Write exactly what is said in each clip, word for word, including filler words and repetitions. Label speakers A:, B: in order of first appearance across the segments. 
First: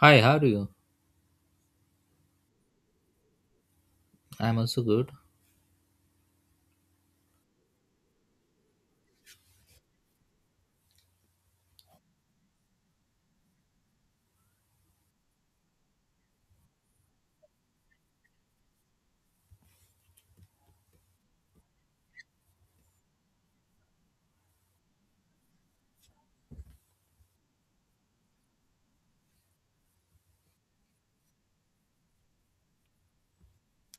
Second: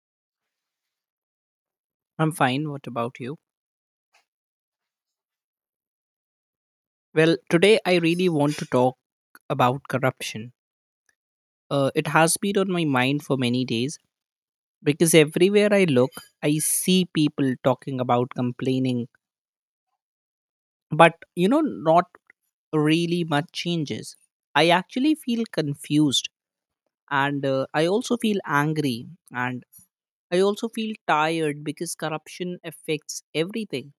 A: Hi, how are you?
B: I'm fine. What about you?
A: I'm also good.
B: Well, today I really want to talk about corruption. Uh, it has been on my mind for many days because everywhere I look, I see people talking about complaining, but you know, not really much changes. I actually feel confused, and uh, I also feel angry, and I also feel tired because corruption affects everything:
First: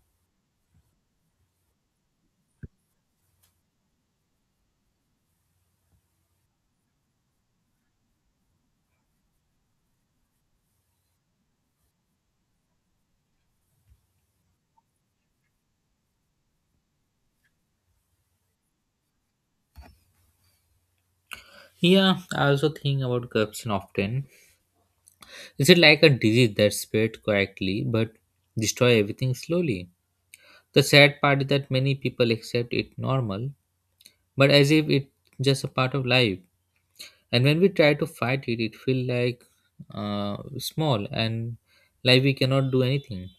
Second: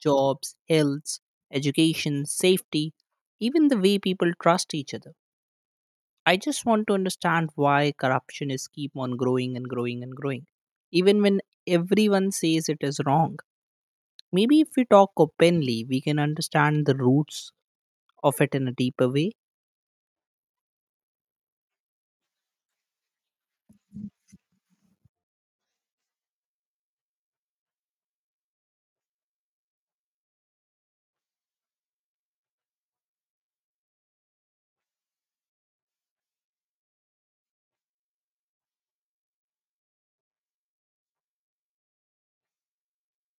B: jobs, health, education, safety, even the way people trust each other. I just want to understand why corruption is keep on growing and growing and growing, even when everyone says it is wrong. Maybe if we talk openly, we can understand the roots of it in a deeper way.
A: Yeah, I also think about corruption often. Is it like a disease that spread quietly but destroy everything slowly? The sad part is that many people accept it normal, but as if it's just a part of life. And when we try to fight it, it feels like uh, small, and like we cannot do anything.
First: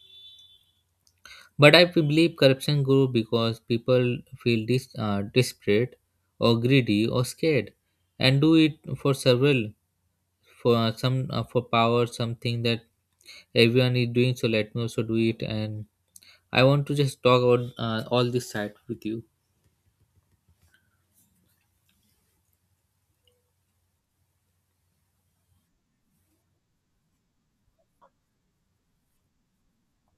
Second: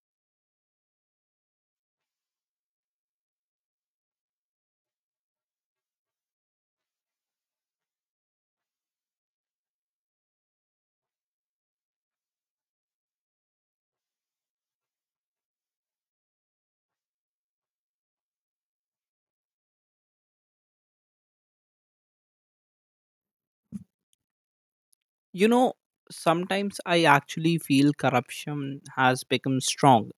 A: But I believe corruption grew because people feel dis- uh, desperate or greedy or scared, and do it for several for uh, some uh, for power, something that everyone is doing, so let me also do it. And I want to just talk about uh, all this side with you.
B: You know, Sometimes I actually feel corruption has become strong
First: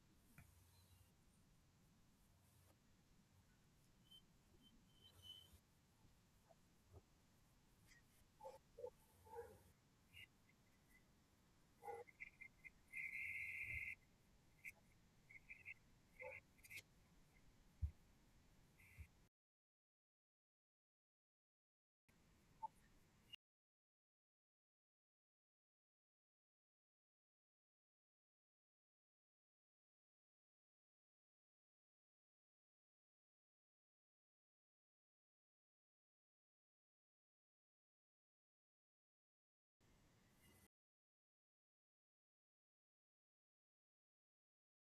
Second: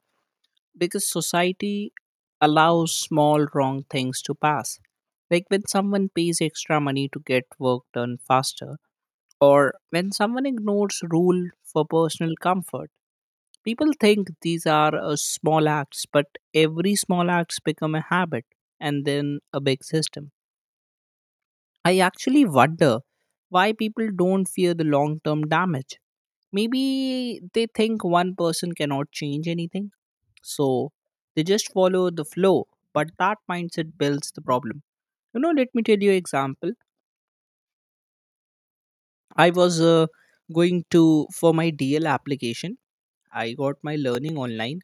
B: because society allows small wrong things to pass. Like when someone pays extra money to get work done faster, or when someone ignores rule for personal comfort. People think these are uh, small acts, but every small acts become a habit and then a big system. I actually wonder why people don't fear the long term damage. Maybe they think one person cannot change anything, so they just follow the flow, but that mindset builds the problem. You know, let me tell you an example. I was uh, going to for my D L application. I got my learning online.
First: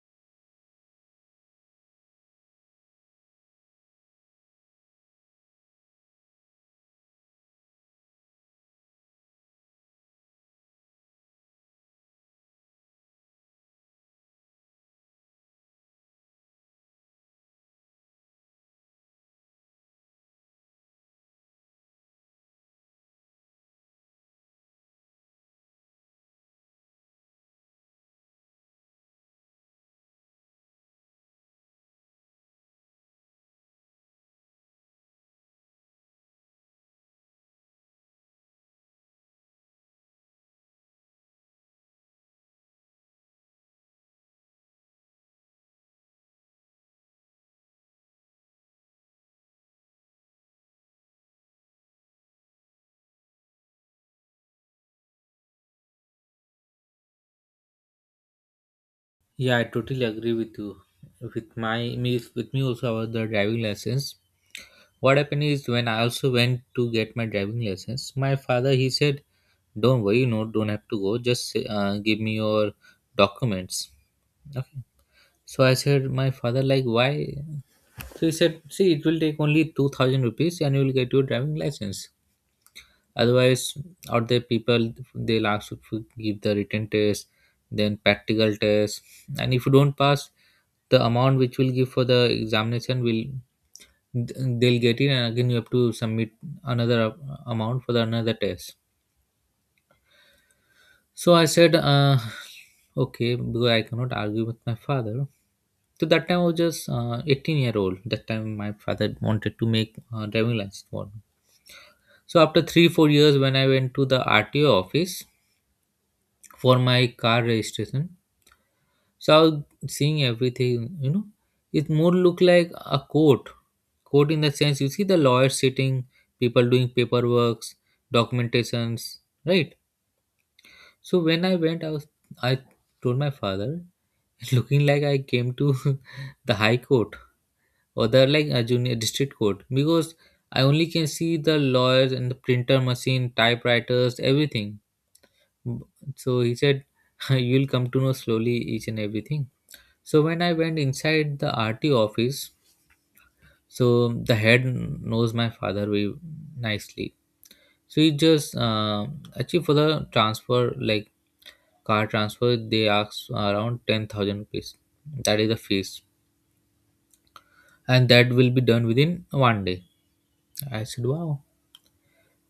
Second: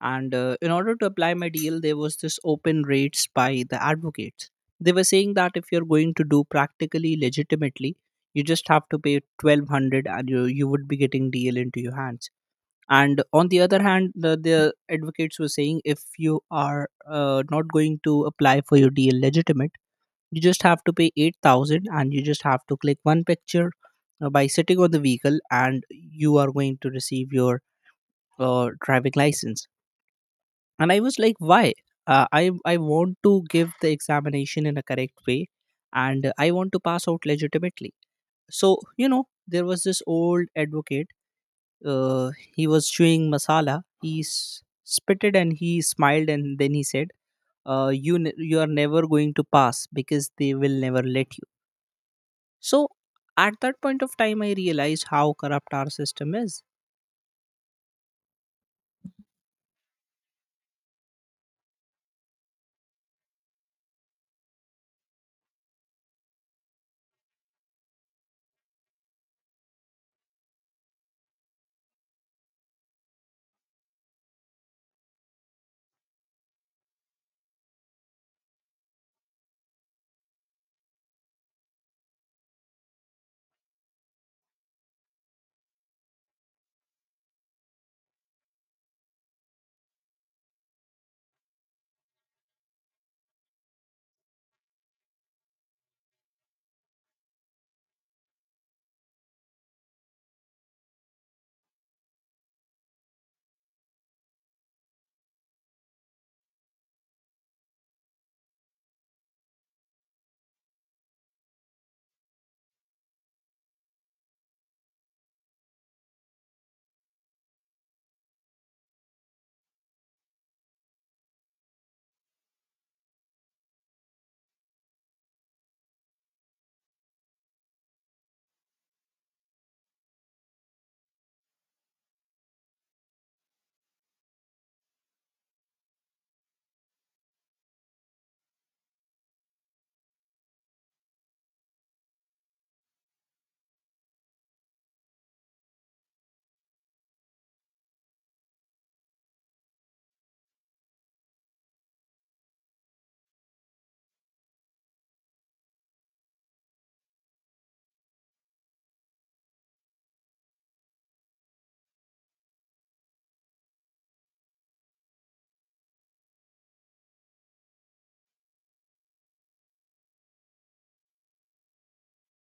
B: And uh, in order to apply my D L, there was this open rates by the advocates. They were saying that if you're going to do practically legitimately, you just have to pay twelve hundred, and you, you would be getting D L into your hands. And on the other hand, the, the advocates were saying if you are uh, not going to apply for your D L legitimate, you just have to pay eight thousand and you just have to click one picture uh, by sitting on the vehicle, and you are going to receive your uh, driving license. And I was like, why? Uh, i i want to give the examination in a correct way, and I want to pass out legitimately. So you know there was this old advocate. Uh, he was chewing masala, he s- spitted and he smiled, and then he said, uh, you ne- you are never going to pass because they will never let you. So at that point of time I realized how corrupt our system is.
A: Yeah, I totally agree with you, with my me with me also, about the driving lessons. What happened is, when I also went to get my driving lessons, my father, he said, don't worry, you know don't have to go, just uh, give me your documents. Okay. So I said my father, like, why? So he said, see, it will take only two thousand rupees and you will get your driving license. Otherwise, out there people they'll ask you to give the written test, then practical test, and if you don't pass, the amount which will give for the examination will they'll get it, and again you have to submit another amount for the another test. So I said, uh, okay, because I cannot argue with my father. So that time I was just uh, eighteen year old. That time my father wanted to make uh, driving license for me. So after three four years, when I went to the R T O office, for my car registration. So I was seeing everything, you know. It more look like a court. Court in the sense, you see the lawyers sitting, people doing paperwork, documentations, right? So when I went, I was I told my father, looking like I came to the high court, or the like a junior district court, because I only can see the lawyers and the printer machine, typewriters, everything. So he said, you'll come to know slowly each and everything. So when I went inside the R T office, so the head knows my father very nicely. So he just uh, actually, for the transfer, like car transfer, they ask around ten thousand rupees. That is the fees, and that will be done within one day. I said, wow.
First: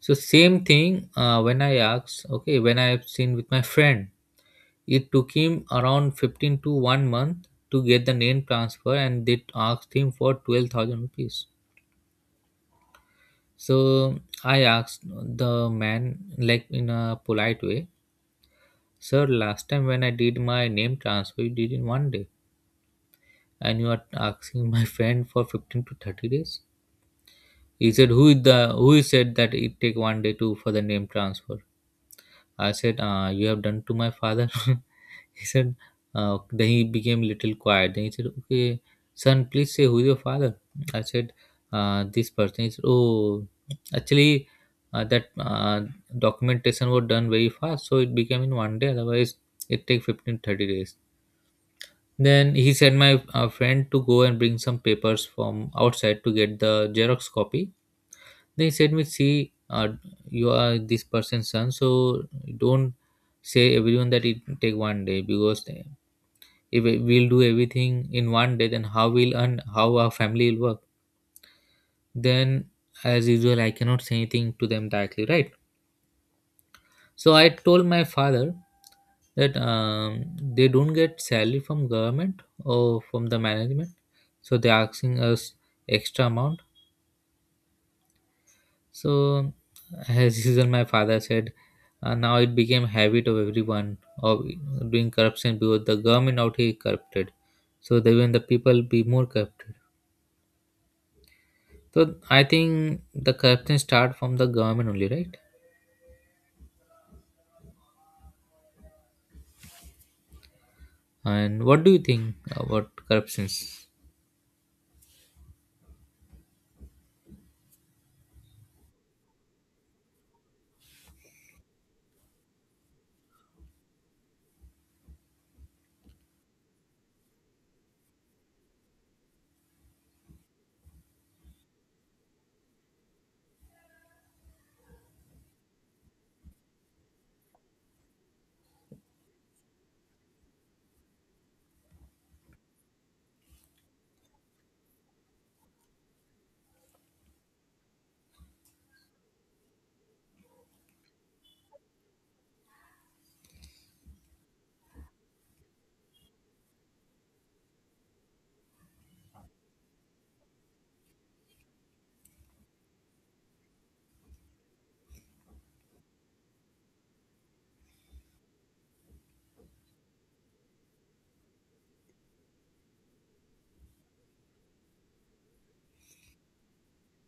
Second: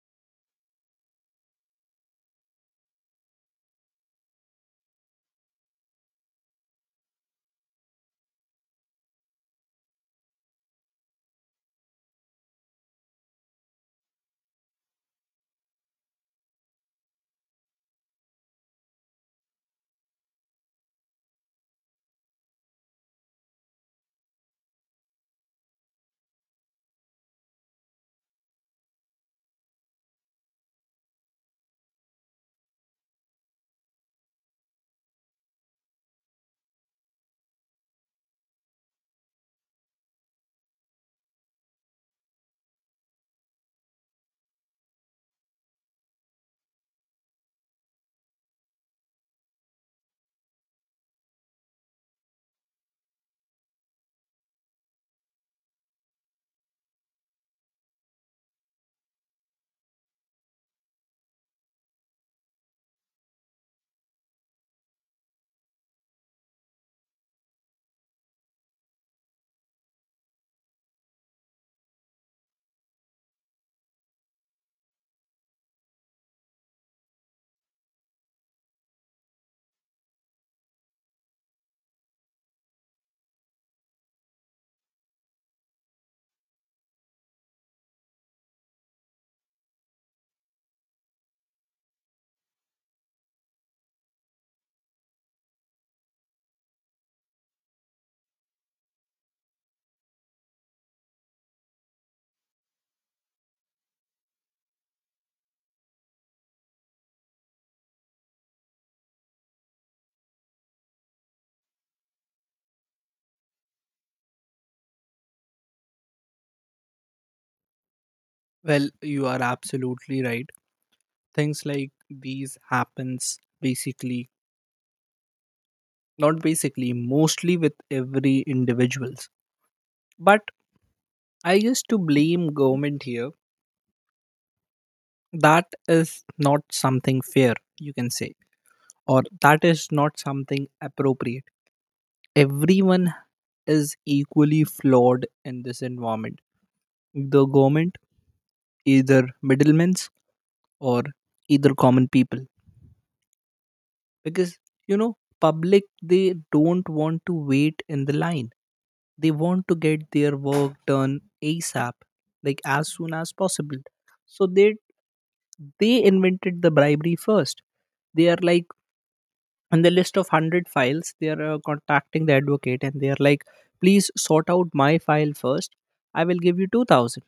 A: So same thing uh, when I asked, okay, when I have seen with my friend, it took him around fifteen to one month to get the name transfer, and they asked him for twelve thousand rupees. So I asked the man, like in a polite way, sir, last time when I did my name transfer, you did in one day, and you are asking my friend for fifteen to thirty days. He said, who is the who said that it take one day to for the name transfer? I said, uh, you have done to my father. He said, uh, then he became little quiet. Then he said, okay, son, please say, who is your father? I said, uh, this person. He said, oh, actually, uh, that uh, documentation was done very fast, so it became in one day. Otherwise, it take fifteen thirty days. Then he sent my uh, friend to go and bring some papers from outside to get the Xerox copy. Then he said me, see, uh, you are this person's son, so don't say everyone that it take one day, because if we- we'll do everything in one day, then how we'll earn, how our family will work. Then, as usual, I cannot say anything to them directly, right? So I told my father that um, they don't get salary from government or from the management, so they're asking us extra amount. So, as usual, my father said, uh, now it became habit of everyone of doing corruption, because the government out here is corrupted, so that even the people be more corrupt. So I think the corruption start from the government only, right? And what do you think about corruptions?
B: Well, you are absolutely right. Things like these happens basically, not basically, mostly with every individuals. But I guess to blame government here, that is not something fair you can say, or that is not something appropriate. Everyone is equally flawed in this environment. The government, either middlemen, or either common people, because you know public they don't want to wait in the line. They want to get their work done asap, like as soon as possible. So they they invented the bribery first. They are like, in the list of one hundred files they are uh, contacting the advocate, and they are like, please sort out my file first, I will give you two thousand.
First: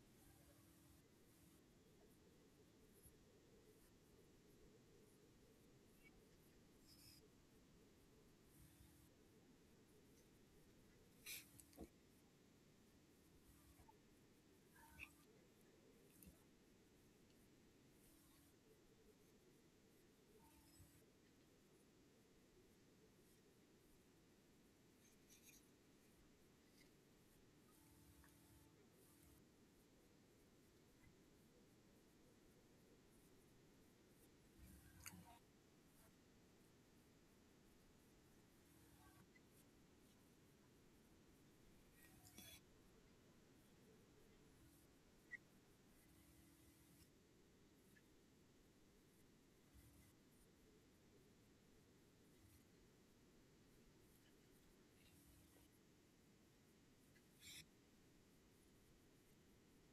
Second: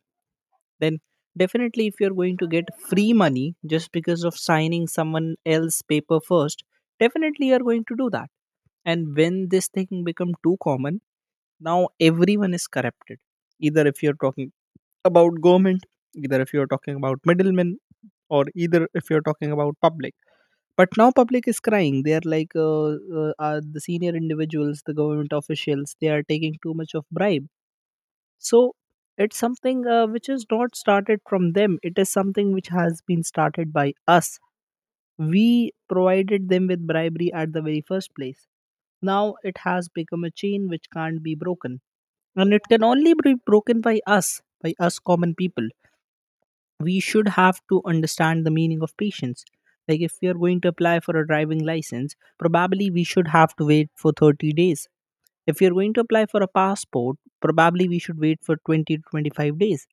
B: Then definitely if you're going to get free money just because of signing someone else's paper first, definitely you're going to do that. And when this thing become too common, now everyone is corrupted, either if you're talking about government, either if you're talking about middlemen, or either if you're talking about public. But now public is crying. They are like, uh, uh, uh, the senior individuals, the government officials, they are taking too much of bribe. So it's something uh, which is not started from them. It is something which has been started by us. We provided them with bribery at the very first place. Now it has become a chain which can't be broken, and it can only be broken by us, by us common people. We should have to understand the meaning of patience. Like if we are going to apply for a driving license, probably we should have to wait for thirty days. If you're going to apply for a passport, probably we should wait for twenty to twenty-five days,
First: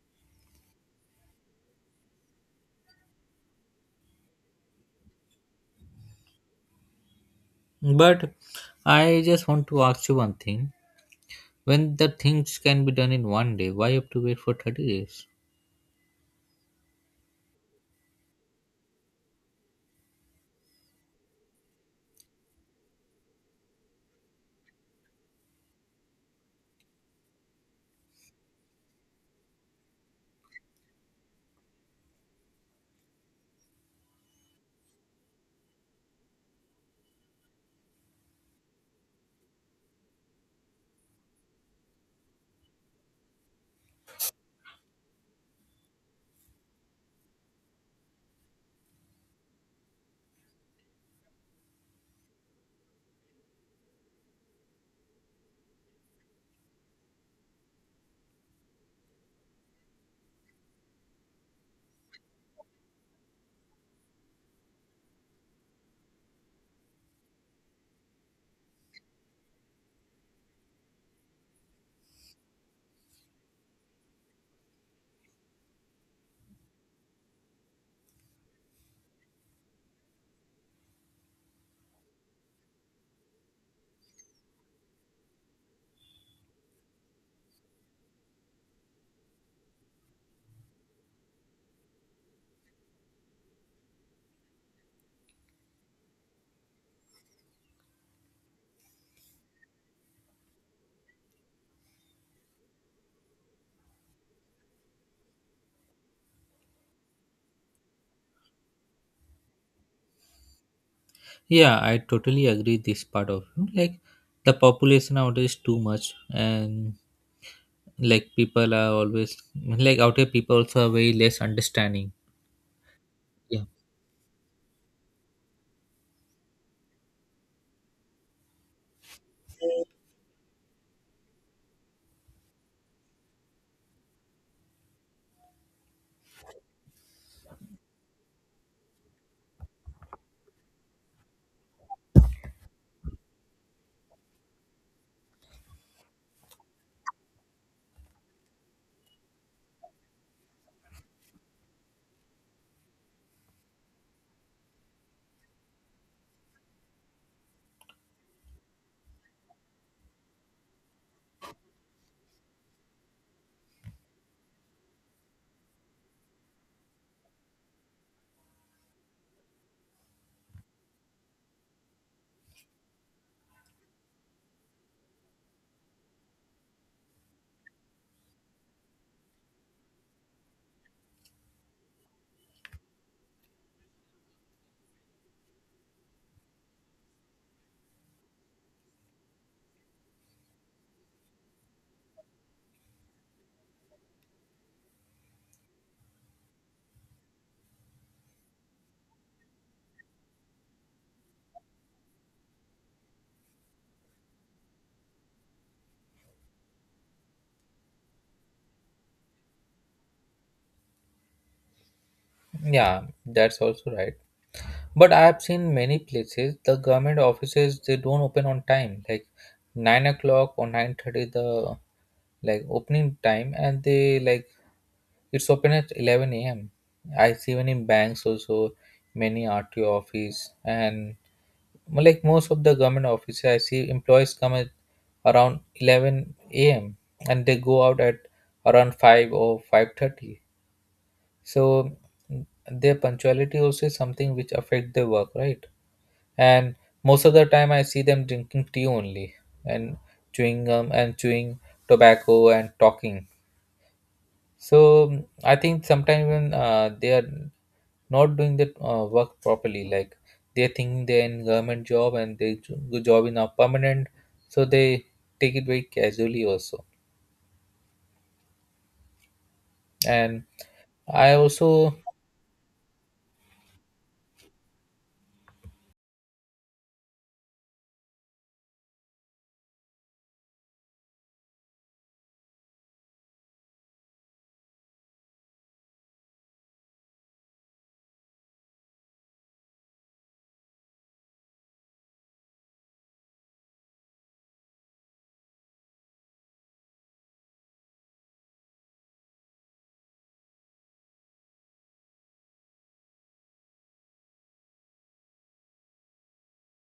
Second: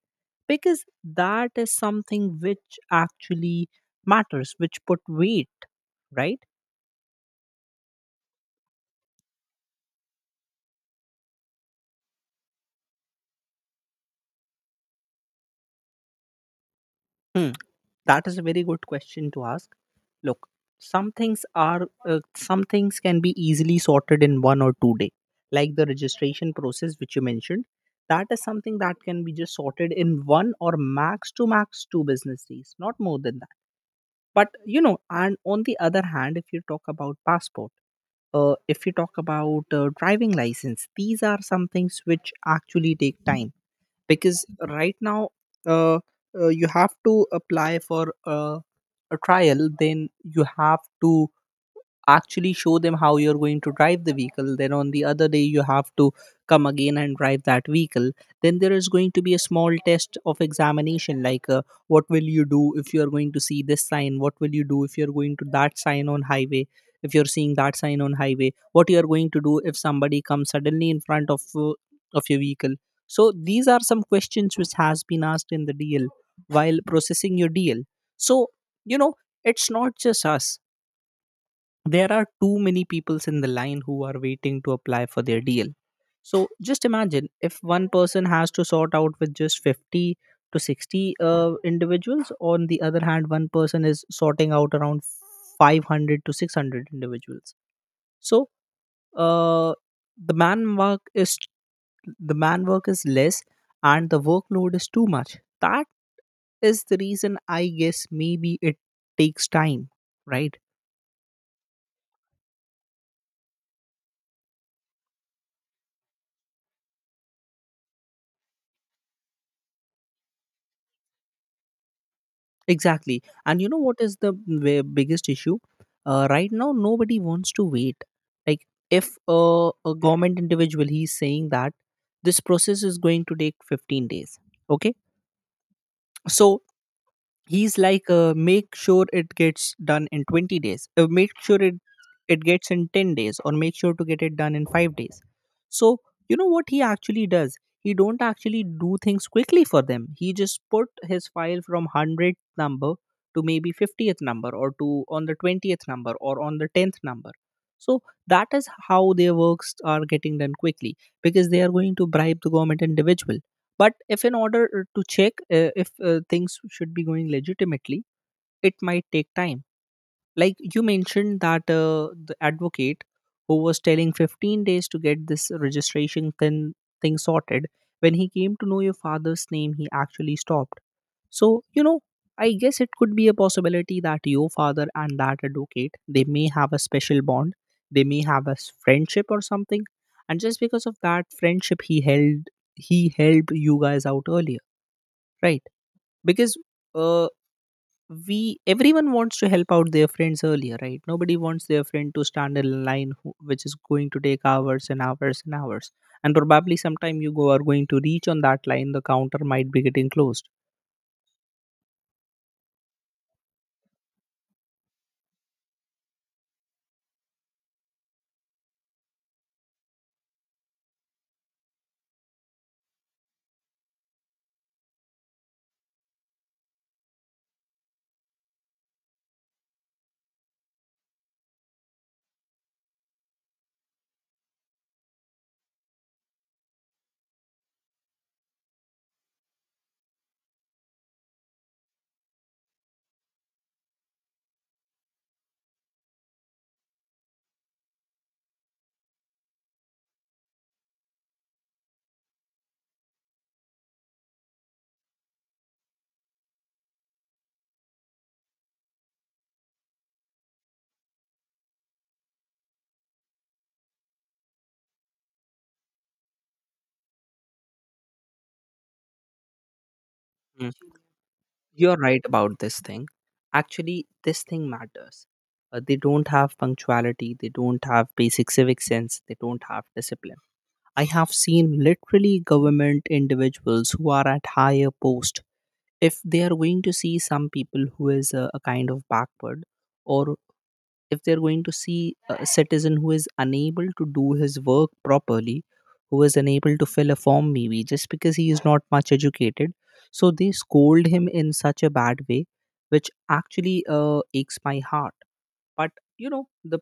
B: because that is something which actually matters, which put weight, right?
A: But I just want to ask you one thing. When the things can be done in one day, why you have to wait for thirty days?
B: Hmm. That is a very good question to ask. Look, some things are uh, some things can be easily sorted in one or two day, like the registration process which you mentioned. That is something that can be just sorted in one or max to max two business days, not more than that. But you know, and on the other hand, if you talk about passport, uh, if you talk about uh, driving license, these are some things which actually take time because right now, uh, uh, you have to apply for uh, a trial, then you have to actually show them how you're going to drive the vehicle. Then on the other day you have to come again and drive that vehicle. Then there is going to be a small test of examination, like uh, what will you do if you are going to see this sign, what will you do if you're going to that sign on highway. If you're seeing that sign on highway, what you are going to do if somebody comes suddenly in front of uh, of your vehicle. So these are some questions which has been asked in the deal while processing your deal. So you know it's not just us. There are too many peoples in the line who are waiting to apply for their deal. So just imagine, if one person has to sort out with just fifty to sixty uh, individuals, on the other hand one person is sorting out around five hundred to six hundred individuals. So uh, the man work is the man work is less, and the workload is too much. That is the reason, I guess. Maybe it takes time, right?
A: Yeah, I totally agree this part of you. Like, the population out is too much, and like people are always, like out here, people also are very less understanding.
B: Exactly.
A: Yeah.
B: And you know what is the w- biggest issue? Uh, right now, nobody wants to wait. Like, if a, a government individual, he's saying that this process is going to take fifteen days, okay? So he's like, uh, make sure it gets done in twenty days, uh, make sure it it gets in ten days, or make sure to get it done in five days. So you know what he actually does. He don't actually do things quickly for them, he just put his file from one hundredth number to maybe fiftieth number, or to on the twentieth number, or on the tenth number. So that is how their works are getting done quickly, because they are going to bribe the government individual. But if in order uh, to check uh, if uh, things should be going legitimately, it might take time. Like you mentioned that uh, the advocate who was telling fifteen days to get this registration thing, thing sorted, when he came to know your father's name he actually stopped. So you know I guess it could be a possibility that your father and that advocate, they may have a special bond. They may have a s- friendship or something, and just because of that friendship he held he helped you guys out earlier, right? Because uh we, everyone wants to help out their friends earlier, right? Nobody wants their friend to stand in line who, which is going to take hours and hours and hours, and probably sometime you go are going to reach on that line, the counter might be getting closed.
A: Yeah, that's also right. But I have seen many places, the government offices, they don't open on time, like nine o'clock or nine thirty, the like opening time, and they, like, it's open at eleven a m. I see, even in banks also, many R T O office, and well, like most of the government offices, I see employees come at around eleven a m and they go out at around five or five thirty. So their punctuality also is something which affect their work, right? And most of the time I see them drinking tea only, and chewing gum and chewing tobacco and talking. So, mm, I think sometimes when uh, they are not doing the uh, work properly, like they think they're in government job, and they jo- the job is now permanent, so they take it very casually also. And
B: Mm.
A: I also.
B: You're right about this thing. Actually, this thing matters. Uh, they don't have punctuality, they don't have basic civic sense, they don't have discipline. I have seen literally government individuals who are at higher post. If they are going to see some people who is a, a kind of backward, or if they're going to see a citizen who is unable to do his work properly, who is unable to fill a form maybe just because he is not much educated, so they scold him in such a bad way which actually uh, aches my heart. But you know the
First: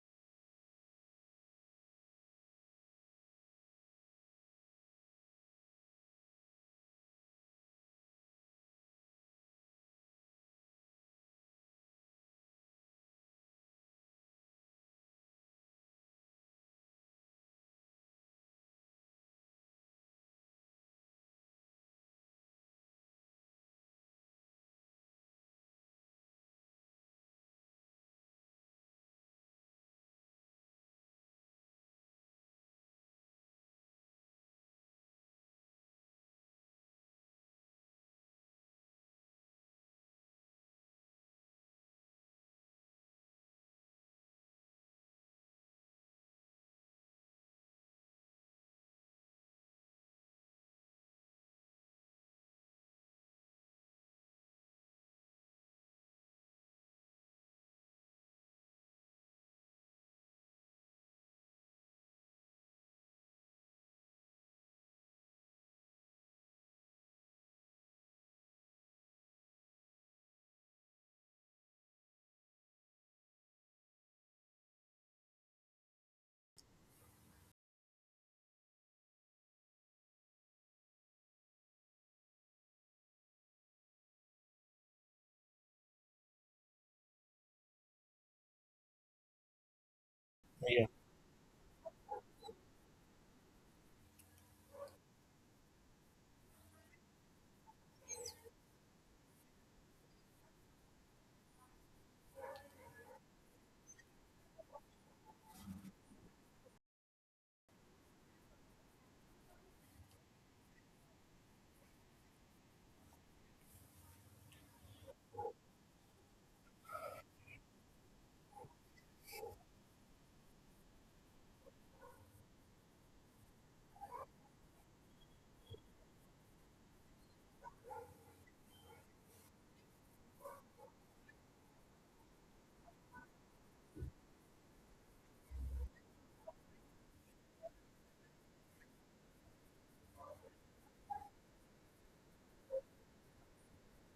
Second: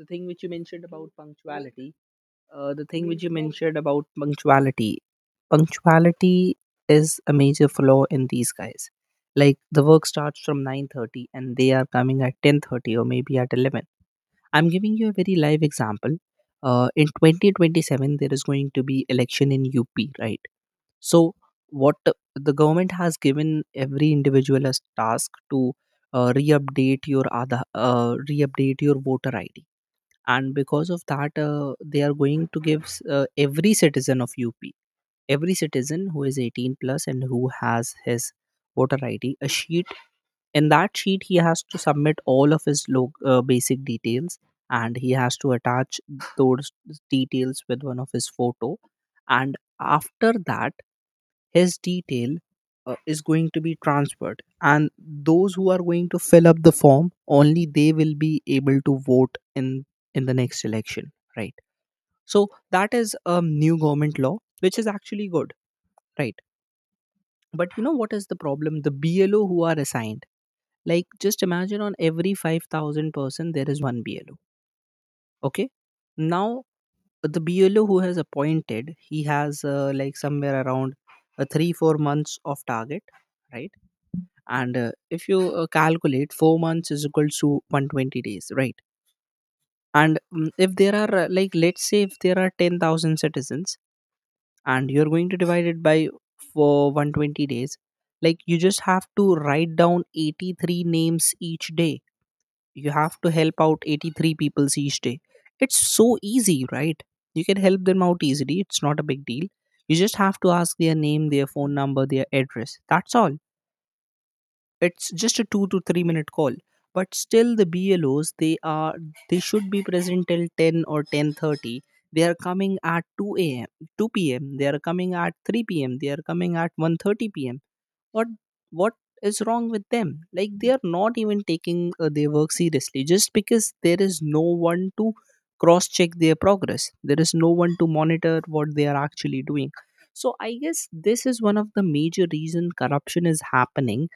B: the thing which you mentioned about punctuality, uh, the thing which you mentioned about punctuality punctuality is a major flaw in these guys. Like the work starts from nine thirty and they are coming at ten thirty, or maybe at eleven. I'm giving you a very live example. Uh, in twenty twenty-seven there is going to be election in UP, right? So what the the government has given every individual as task, to uh, re-update your other uh, re-update your voter id. And because of that, uh, they are going to give s- uh, every citizen of U P, every citizen who is eighteen plus and who has his voter I D, a sheet. In that sheet he has to submit all of his lo- uh, basic details, and he has to attach those details with one of his photo. And after that his detail uh, is going to be transferred, and those who are going to fill up the form only they will be able to vote in in the next election, right? So that is a new government law which is actually good, right? But you know what is the problem? The blo who are assigned, like just imagine, on every five thousand person there is one blo. Okay, now the blo who has appointed, he has uh, like somewhere around uh, three four months of target, right? And uh, if you uh, calculate, four months is equals to one hundred twenty days, right? And mm, if
A: Yeah,
B: there are uh, like, let's say if there are ten thousand citizens, and you're going to divide it by for one hundred twenty days, like you just have to write down eighty-three names each day. You have to help out eighty-three peoples each day. It's so easy, right? You can help them out easily, it's not a big deal. You just have to ask their name, their phone number, their address, that's all. It's just a two to three minute call. But still the blos, they are, they should be present till ten or ten thirty. They are coming at two a m two p m, they are coming at three p m, they are coming at one thirty p m. What? What is wrong with them? Like, they are not even taking uh, their work seriously, just because there is no one to cross check their progress, there is no one to monitor what they are actually doing. So I guess this is one of the major reason corruption is happening.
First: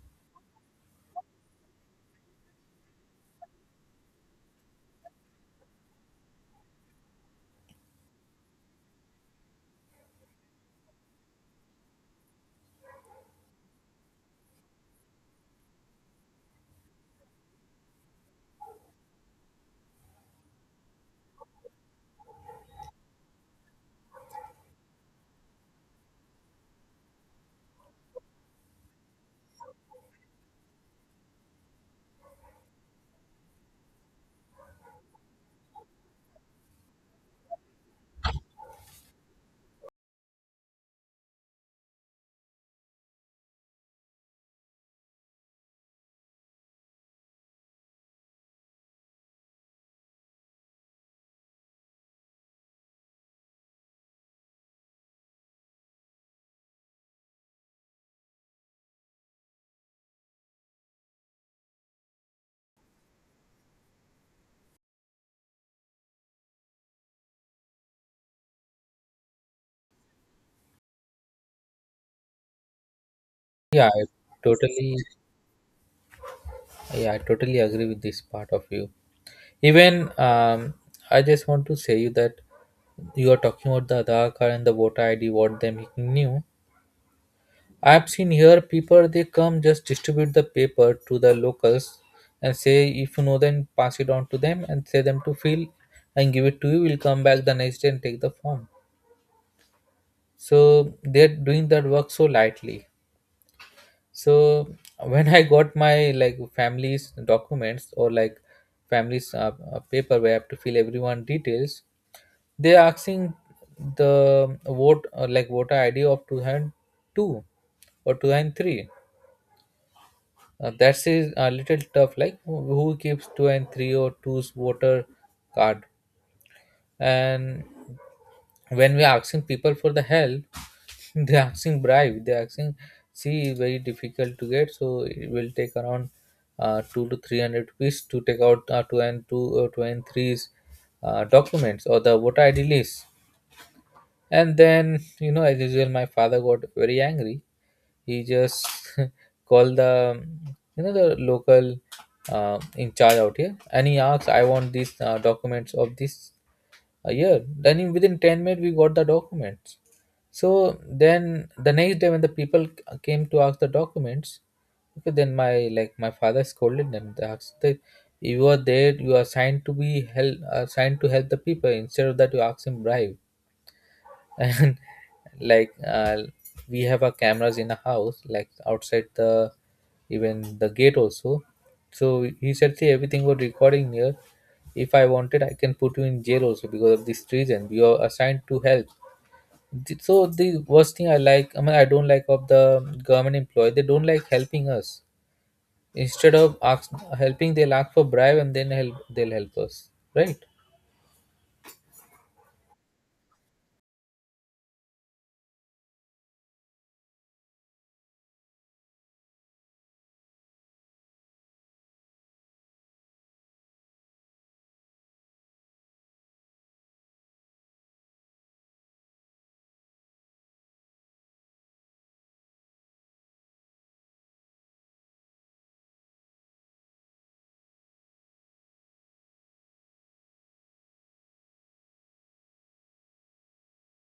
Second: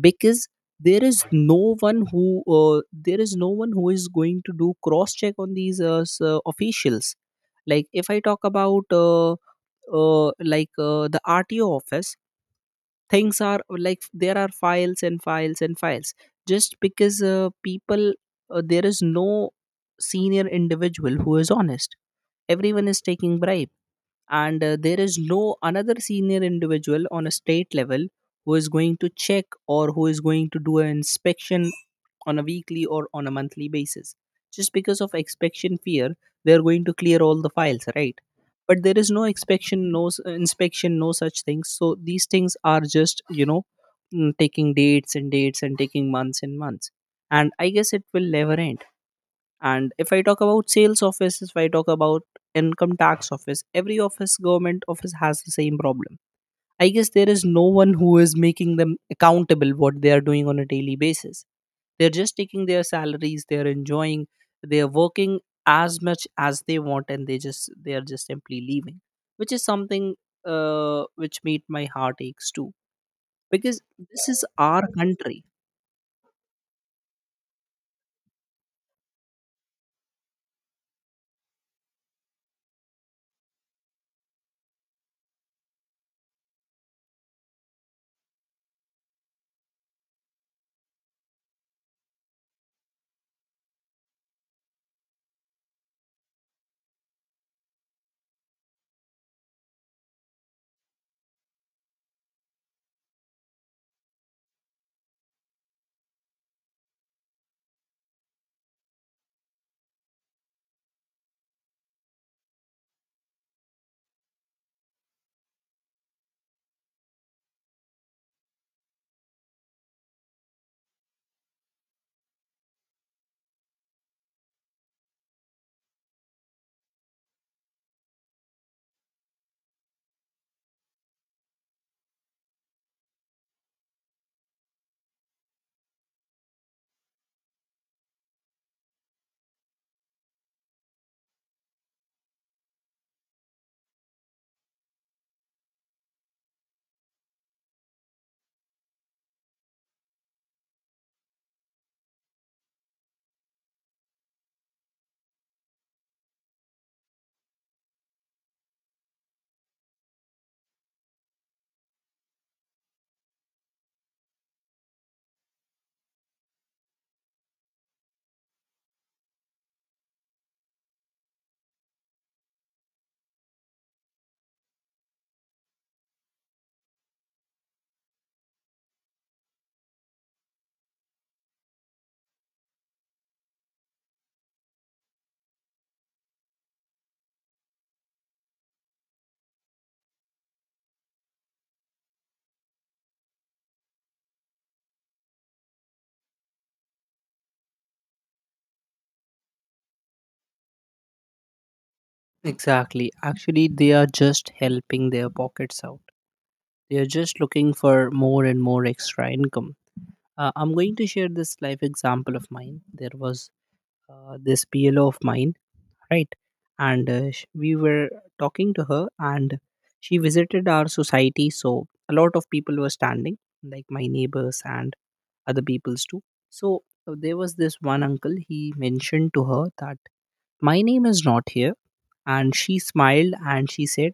B: Because there is no one who uh, there is no one who is going to do cross check on these uh, s- uh, officials. Like if I talk about uh, uh, like uh, the rto office, things are like there are files and files and files, just because uh, people, uh, there is no senior individual who is honest. Everyone is taking bribe. And uh, there is no another senior individual on a state level who is going to check or who is going to do an inspection on a weekly or on a monthly basis. Just because of inspection fear, they are going to clear all the files, right? But there is no inspection, no s- inspection, no such things. So these things are just you know mm, taking dates and dates and taking months and months, and I guess it will never end. And if I talk about sales office, if I talk about income tax office, every office, government office has the same problem. I guess there is no one who is making them accountable what they are doing on a daily basis. They're just taking their salaries, they're enjoying, they're working as much as they want, and they just, they are just simply leaving. Which is something, uh, which made my heart aches too, because
A: yeah, I
B: this is our
A: totally.
B: country.
A: Yeah, I totally agree with this part of you. Even um, I just want to say you that, you're talking about the Aadhaar card and the voter I D, what them he knew. I've seen here people they come just distribute the paper to the locals and say, if you know, then pass it on to them and say them to fill and give it to you. We'll come back the next day and take the form. So they're doing that work so lightly. So when I got my, like, family's documents, or like family's uh, uh, paper where I have to fill everyone details, they're asking the vote uh, like voter I D of two thousand two or two thousand three. Uh, that's is a little tough. Like, who who keeps two and three or two's voter card? And when we're asking people for the help, they're asking bribe. They're asking, see, very difficult to get. So it will take around uh, two to three hundred rupees to take out uh, two and two or two and three's uh, documents or the voter I D list. And then, you know, as usual, my father got very angry. He just called the, you know, the local uh, in charge out here, and he asked, I want these uh, documents of this uh, year. Then, in, within ten minutes, we got the documents. So then the next day, when the people c- came to ask the documents, okay, then my like my father scolded them. They asked that, you are there, you are assigned to be help, assigned to help the people. Instead of that, you ask him bribe, and like uh, we have our cameras in a house, like outside, the even the gate also. So he said, see, everything was recording here. If I wanted, I can put you in jail also, because of this reason you are assigned to help. Th- so the worst thing, i like I mean, I don't like of the government employee, they don't like helping us. Instead of ask, helping, they'll ask for bribe, and then help they'll help us, right?
B: Exactly. Actually, they are just helping their pockets out. They are just looking for more and more extra income. Uh, I'm going to share this life example of mine. There was uh, this P L O of mine, right? And uh, sh- we were talking to her, and she visited our society. So a lot of people were standing, like my neighbors and other people's too. So uh, there was this one uncle. He mentioned to her that my name is not here. And she smiled and she said,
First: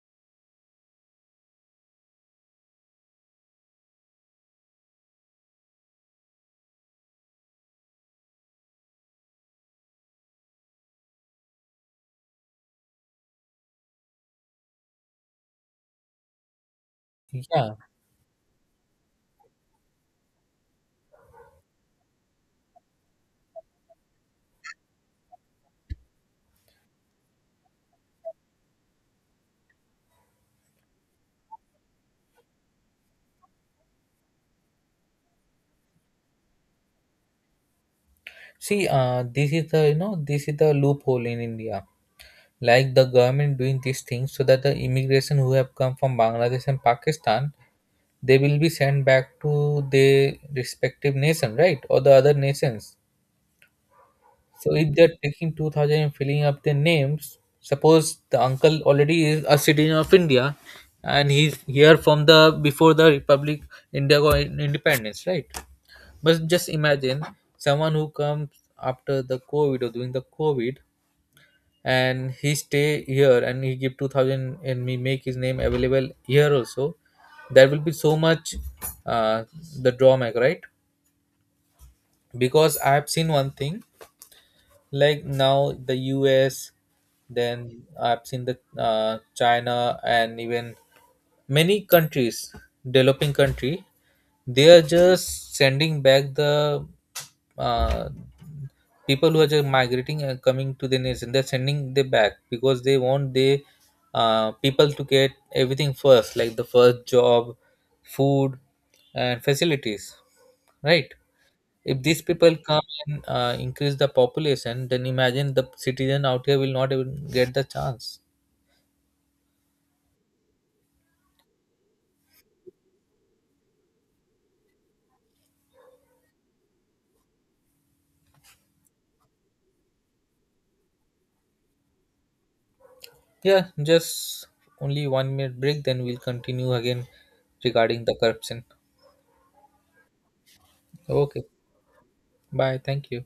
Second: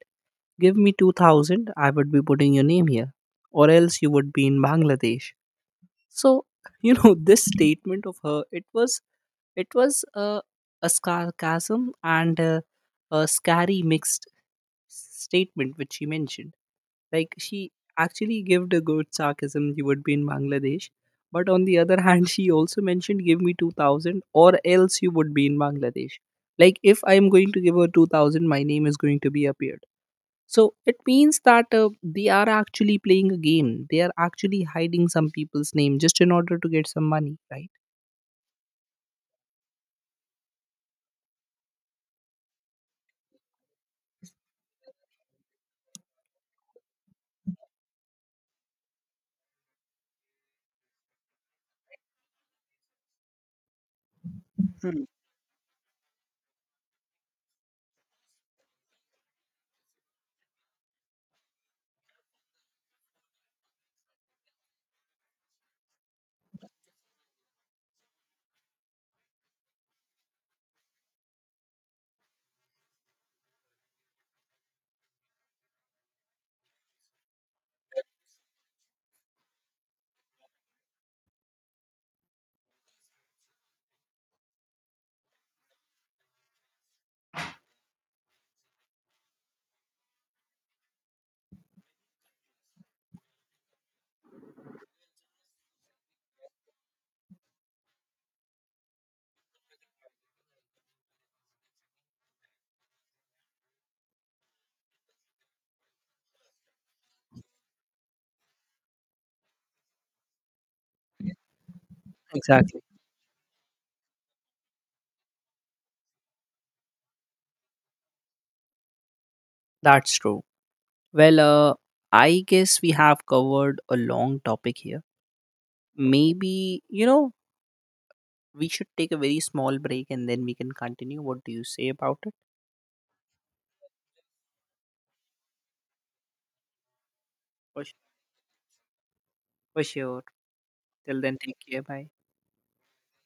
B: "Give me two thousand, I would be putting your name here, or else you would be in Bangladesh." So, you know, this statement of her, it was, it was a, a sarcasm and a, a scary mixed statement which she mentioned. Like,
A: Yeah,
B: she actually gave a good sarcasm, you would be in Bangladesh. But on the other hand, she also mentioned, give me two thousand or else you would be in Bangladesh. Like, if I am going to give her two thousand, my name is going to be appeared. So it means that uh, they are actually playing a game. They are actually hiding some people's name just in order to get some money, right?
A: see, uh this is the you know this is the loophole in India. Like, the government doing these things so that the immigration who have come from Bangladesh and Pakistan, they will be sent back to their respective nation, right, or the other nations. So if they're taking two thousand and filling up their names, suppose the uncle already is a citizen of India, and he's here from the before the republic India got independence, right? But just imagine, someone who comes after the COVID or during the COVID, and he stay here, and he give two thousand, and we make his name available here also, there will be so much uh, the drawback, right? Because I have seen one thing. Like, now the U S, then I've seen the uh, China, and even many countries, developing country, they are just sending back the uh, people who are just migrating and coming to the nation. They're sending them back because they want the uh, people to get everything first, like the first job, food, and facilities, right? If these people
B: Exactly.
A: come and uh, increase the population, then imagine the citizen out here will not even get the chance.
B: That's true. Well, uh, I guess we have covered a long topic here. Maybe, you know, we should take a very small break and then we can continue. What do you say about it?
A: Yeah, just only one minute break, then we'll continue again
B: For, s-
A: regarding the corruption.
B: for sure. Till then,
A: Okay,
B: take care. Bye.
A: bye. Thank you.